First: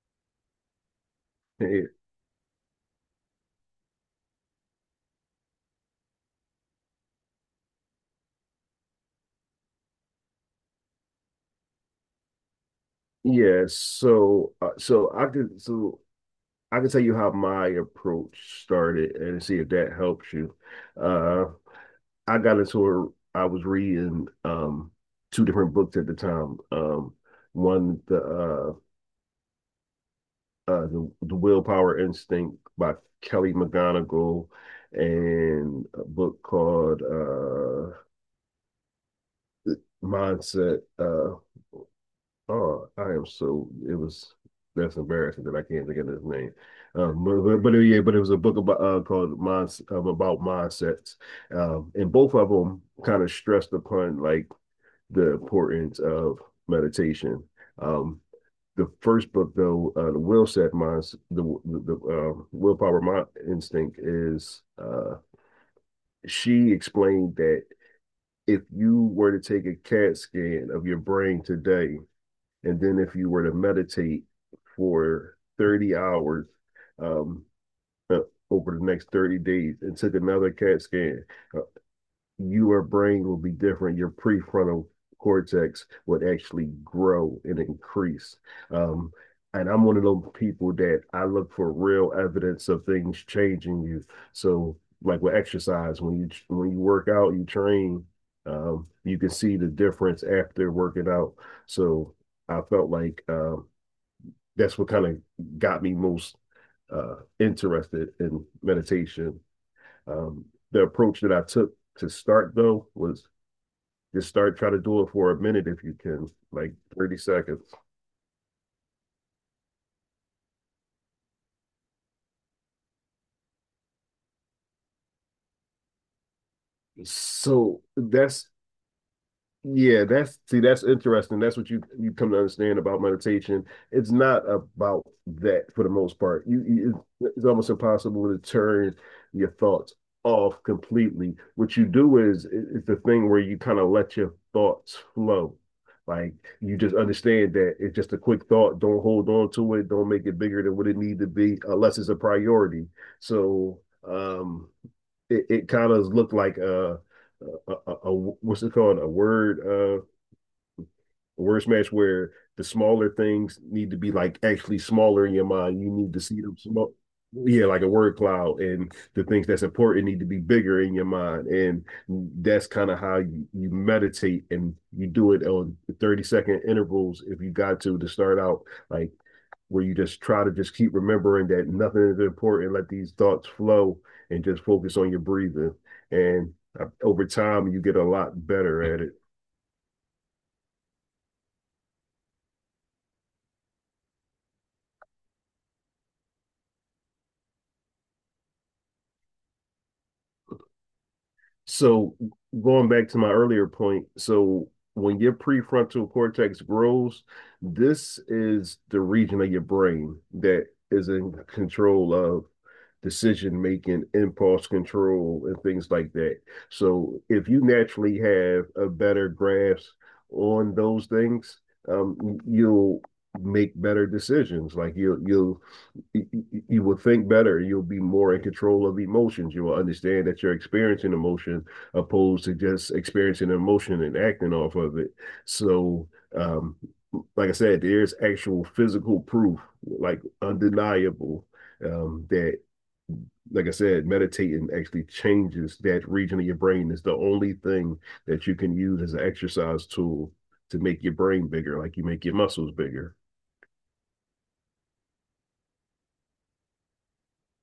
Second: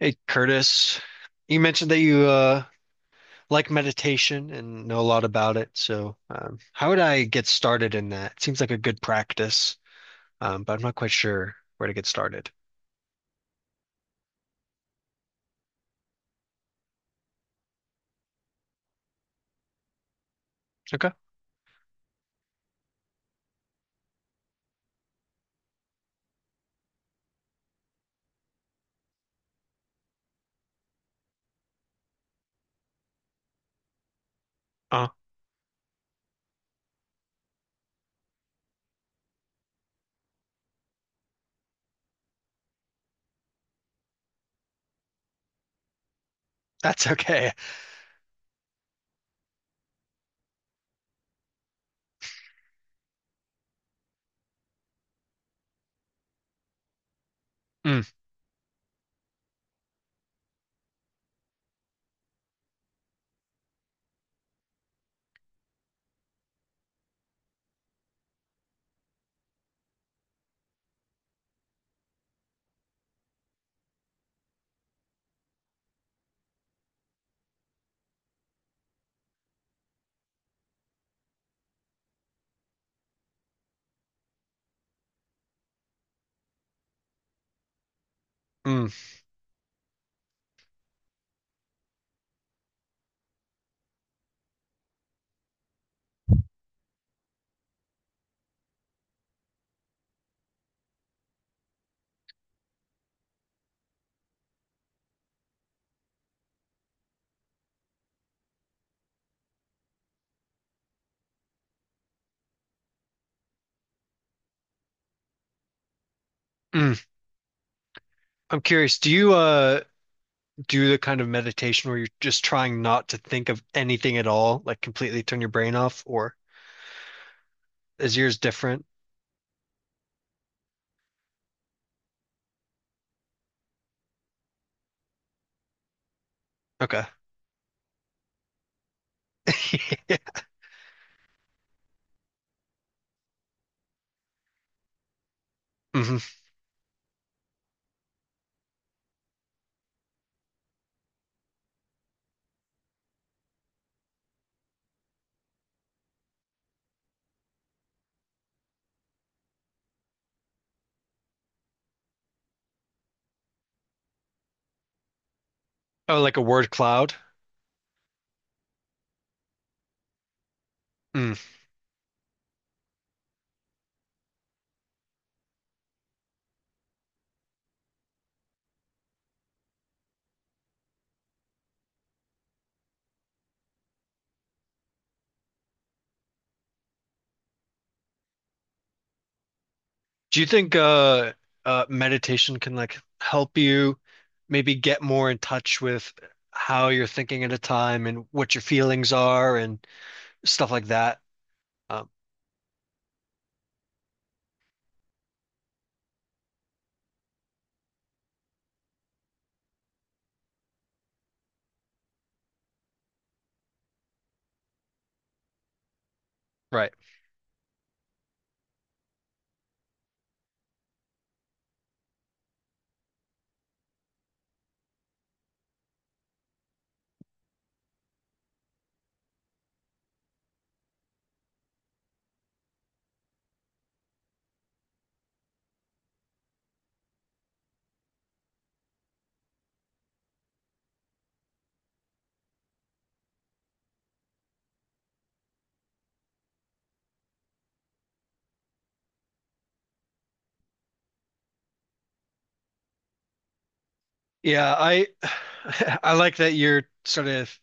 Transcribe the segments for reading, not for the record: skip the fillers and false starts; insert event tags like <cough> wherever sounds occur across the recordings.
Hey Curtis, you Hey. mentioned that you like meditation and know a lot about it. So, how would I get started in that? It seems like a good practice, but I'm not quite sure where to get started. Yeah, so I can tell you how my approach started and see if that helps you. Okay. Uh, I got into I was reading two different books at the time. One, the Willpower Instinct by Kelly McGonigal, Oh, and a book called Mindset. Oh, I am so it was that's embarrassing that I can't think of his name. that's Um, <laughs> but, okay. but, but yeah, but it was a book about called Minds about mindsets, and both of them kind of stressed upon like the importance of meditation. Mm, Um, the first book though, the Willpower Mind Instinct is she explained that if you were to take a CAT scan of your brain today, and then if you were to meditate for 30 hours, um, uh, over the next 30 days, and took another CAT scan, your brain will be different. Your prefrontal cortex would actually grow and increase. mm, Um, and I'm one of those people that I look for real evidence of things changing you. So, like with exercise, when you work out, you train, you can see the difference after working out. So, I felt like that's what kind of got me most interested in meditation. Um, the approach that I took to start though was just start, try to do it for a minute if you can, like mm. 30 seconds. I'm curious. Do you do the kind of meditation where you're just trying not to think of anything at all, like completely turn your brain off, or Yes. So is yours that's different? Yeah, that's interesting. That's what you come to understand about meditation. It's not about that for the most part. You Okay. It's almost impossible to turn your <laughs> thoughts off completely. What you do is it's the thing where you kind of let your thoughts flow. Hmm. Like, you just understand that it's just a quick thought. Don't hold on to it. Don't make it bigger than what it need to be, unless it's a priority. So, um, it kind of looked like a, what's it called, a word the worst match, where the smaller things need to be like actually smaller in your mind. You need Oh, to like a see them word small. cloud? Yeah, like a word cloud, and the things that's important need to be bigger in your Mm. mind, and that's kind of how you meditate, and you do it on 30-second intervals if you got to start out, like, where you just try to just keep remembering that nothing is important. Let these thoughts flow, and just focus on your breathing, and over time you get a lot better at it. Do you think meditation can like help you maybe get more in touch with how you're thinking at a time and what your feelings are and stuff like that? Um, So, going back to my earlier point, so when your prefrontal cortex grows, this is the region of your brain that is in control of decision making, impulse control, and things like that. right. So if you naturally have a better grasp on those things, you'll make better decisions. Like, you will think better. You'll be more in control of emotions. You will understand that you're experiencing emotion opposed to just experiencing emotion and acting off of it. So, um, like I said, there's actual physical proof, like undeniable, that, like I said, meditating actually changes that region of your brain. It's the only thing that you can use as an exercise tool to make your brain bigger, like you make your muscles bigger. Yeah, I <sighs> <laughs> I like that you're sort of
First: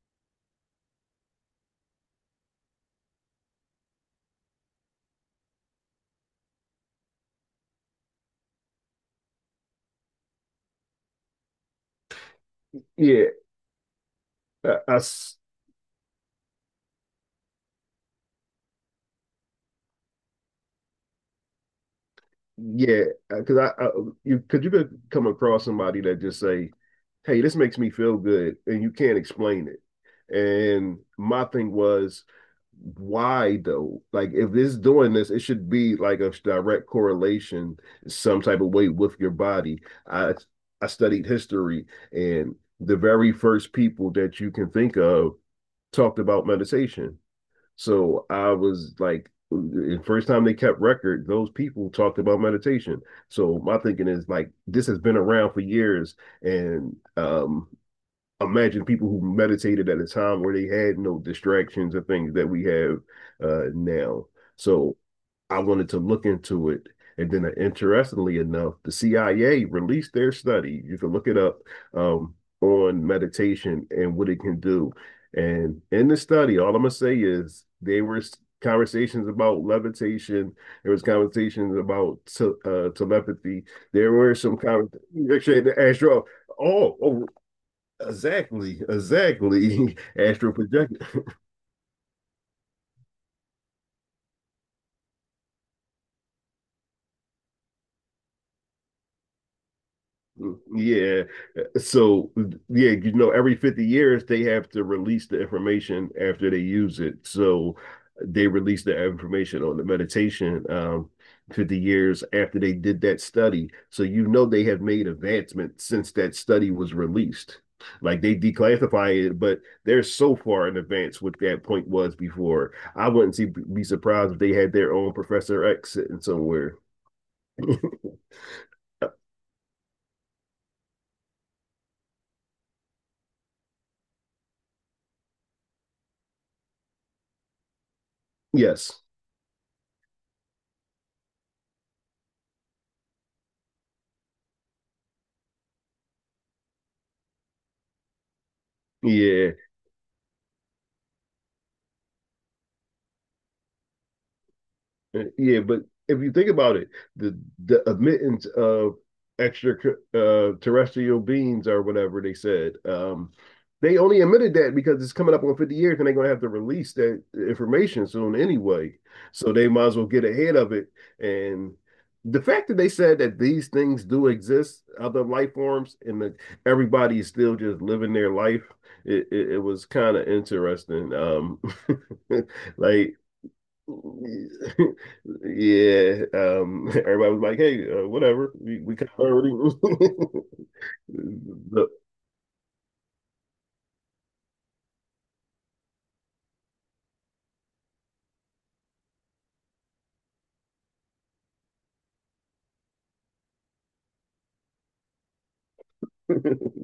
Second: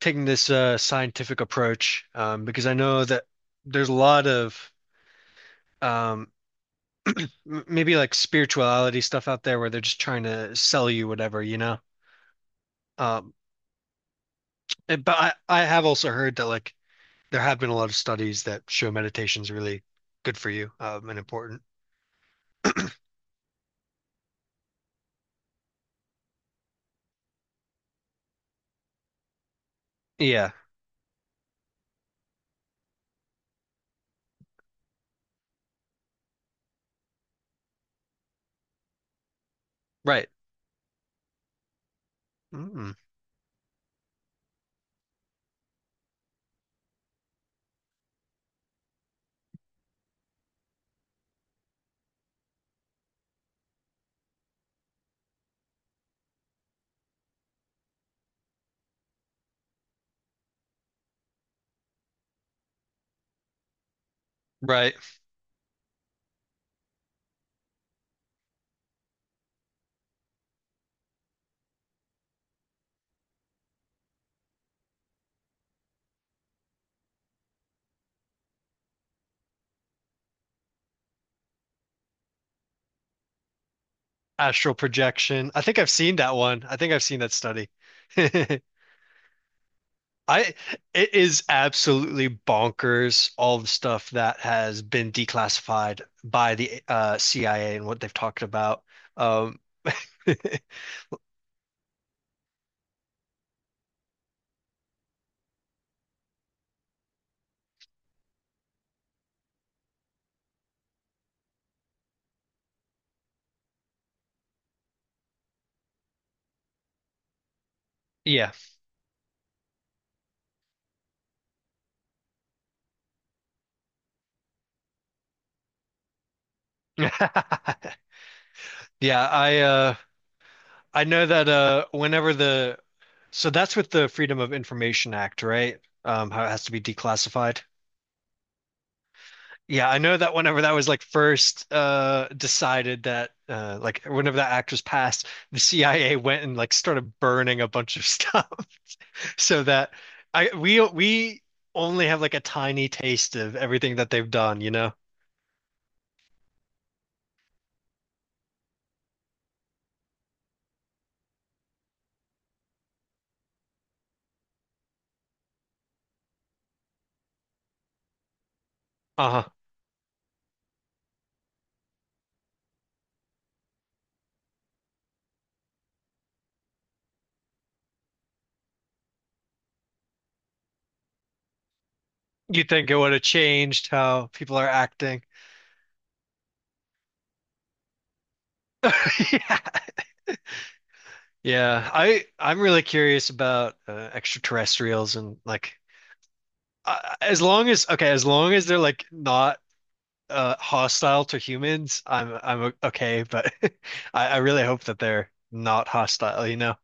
taking this scientific approach because I know that there's a lot of um, maybe like spirituality stuff out there where they're just trying to sell you whatever, Yeah. Um, I. I but I have also heard that like there have been a lot of studies that show meditation's really good for you, and important. Yeah, because I you because you could come across somebody that just say, "Hey, this makes me feel good," and you can't explain it. Yeah, And my thing was, why though? Like, if it's doing this, it should be like a direct correlation, some type of way with your body. right. I studied history, and Mm, the very first people that you can think of talked about meditation. So I was like, the first time they kept record, those people talked about meditation. So my thinking is like, this has been around for years, and imagine people who meditated at a time where they had no distractions or things that we have now. right. So I wanted to look into it. And then, interestingly enough, the CIA released their study. You can look it up, um, on meditation and what it can do. And in the study, all I'm gonna say is there were conversations about levitation. There was conversations about telepathy. There were some Astral conversations, projection. I actually, think I've seen astro. that one. I think Oh, I've seen that study. <laughs> exactly, exactly. <laughs> Astral I projector. it is absolutely bonkers all the stuff that has been declassified by the CIA and what they've talked about. Um, <laughs> Yeah. So, yeah, every 50 years they have to release the information after they use it. So they release the information on the meditation 50 years after they did that study. So you know they have made advancement since that study was released. Like, they yeah. declassify it, but they're so far in advance what that point was before. I wouldn't see, be surprised if they had their own Professor X sitting somewhere. <laughs> Yeah, I know that whenever the so that's with the Freedom of Information Act, right? How it has to be declassified. Yes. Yeah, I know that whenever that was like first decided that like whenever that act was passed, the CIA went and like started burning a bunch of stuff <laughs> Yeah. so that I we only have like a tiny taste of everything that they've done, you know? Yeah. But if you think about it, the admittance of extra terrestrial beings or whatever they said, they only admitted that because it's coming up on 50 years and they're going to have to release that information soon anyway. Uh-huh. So they might as well get ahead of it. And the fact that they said that these things do exist, other life forms, and that everybody is still just living their life, it was kind of interesting. You <laughs> think it would Like, have changed how people yeah, are acting? <laughs> Everybody was like, "Hey, whatever, we kind of <laughs> already." <laughs> Yeah. Yeah, I'm really curious about extraterrestrials and like as long as okay, as long as they're like not hostile to humans, I'm okay, but <laughs> I really hope that they're not hostile, you The- know.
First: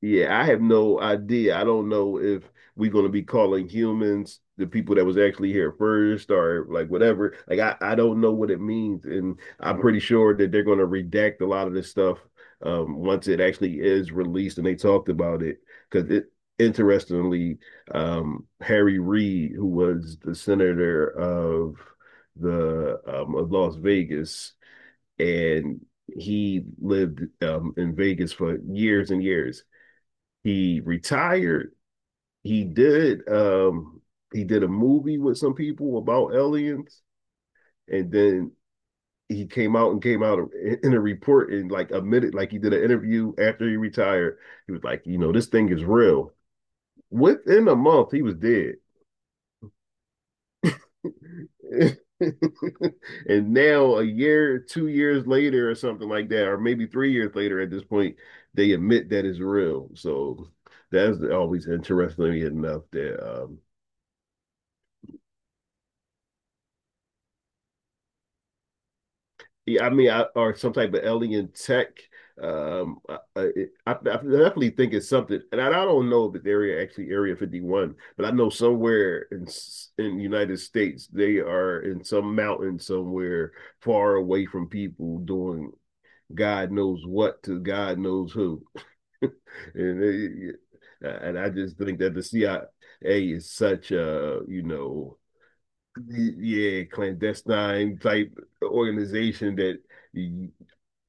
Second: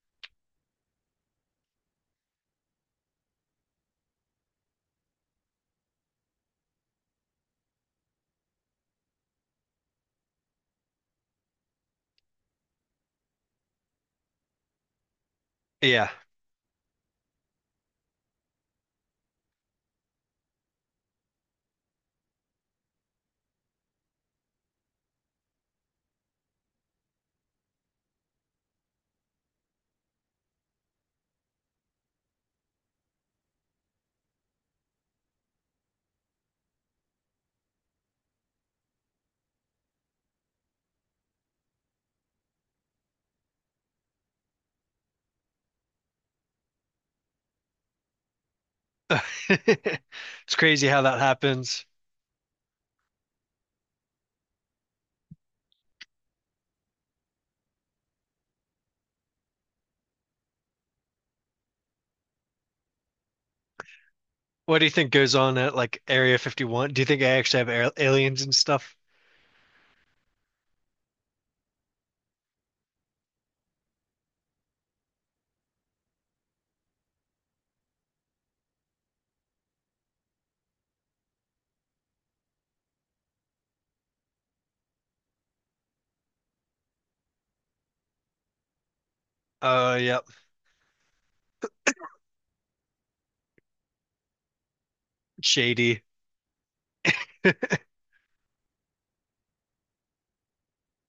Yeah, I have no idea. I don't know if we're going to be calling humans the people that was actually here first or like whatever. Like I don't know what it means, and I'm pretty sure that they're going to redact a lot of this stuff, once it actually is released and they talked about it. Yeah. Because it, interestingly, Harry Reid, who was the senator of the of Las Vegas, and he lived, in Vegas for years and years. He retired. He did um he did a movie with some people about aliens, and then he came out and came out in a report and like admitted, like, he did an interview after he retired. He was like, "You know, this thing is real." Within a month, he was dead. <laughs> It's crazy how that happens. <laughs> And now a year, 2 years later, or something like that, or maybe 3 years later at this point, they admit that it's real. So that's always interesting enough that, What do you think goes on at like Area 51? Do you think I actually have aliens and stuff? yeah, I mean, or some type of alien tech. Um, I, I definitely think it's something, and I don't know if it's area actually Area 51, but I know somewhere in United States they are in some mountain somewhere far away from people doing God knows what to God knows who, <laughs> and Yep. it, and I just think that the CIA is such a, you know, Shady yeah, clandestine type organization that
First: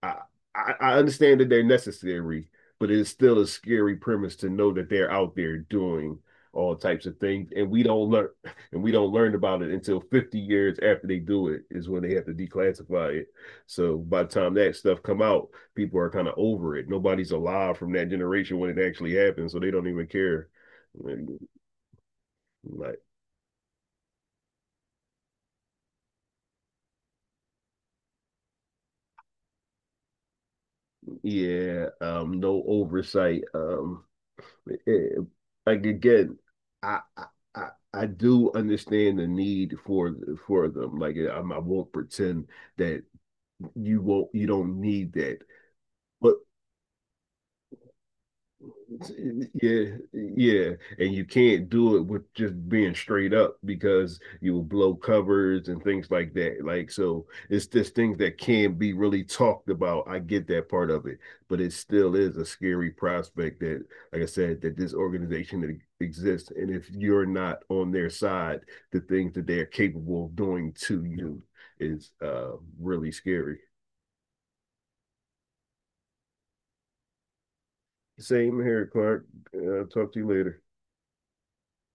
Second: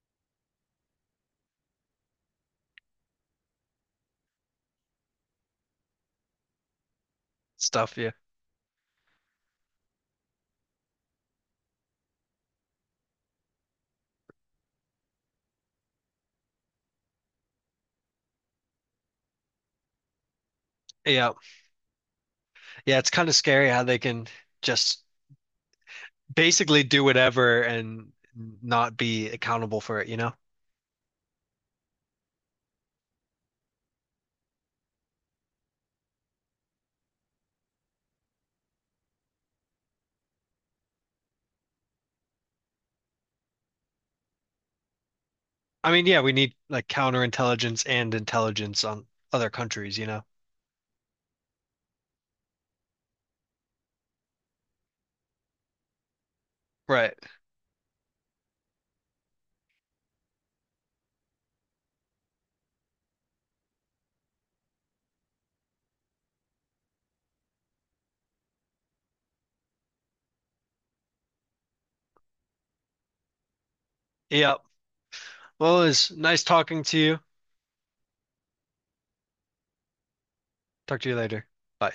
I, I understand that they're necessary, but it is still a scary premise to know that they're out there doing all types of things, and we stuff, don't yeah. learn, <laughs> and we don't learn about it until 50 years after they do it is when they have to declassify it. So by the time that stuff come out, people are kind of over it. Nobody's alive from that generation when it actually happens, so they don't even care. Yeah. Yeah, Like, it's kind of scary how they can just basically do whatever and not be accountable for it, you know? yeah, no oversight. Eh, like, again, I, I I do understand the need for them. Like, I will not pretend that you don't need that. I mean, yeah, we But need like counterintelligence and intelligence on other yeah, countries, you know? yeah, and you can't do it with just being straight up because you will blow covers and things like that. Like, Right. so it's just things that can not be really talked about. I get that part of it, but it still is a scary prospect that, like I said, that this organization that exists, and if you're not on their side, the things that they are capable of doing to you is really scary. Yep. Well, it was nice talking to you. Same here, Clark. Talk to you later. Talk to you later. Bye.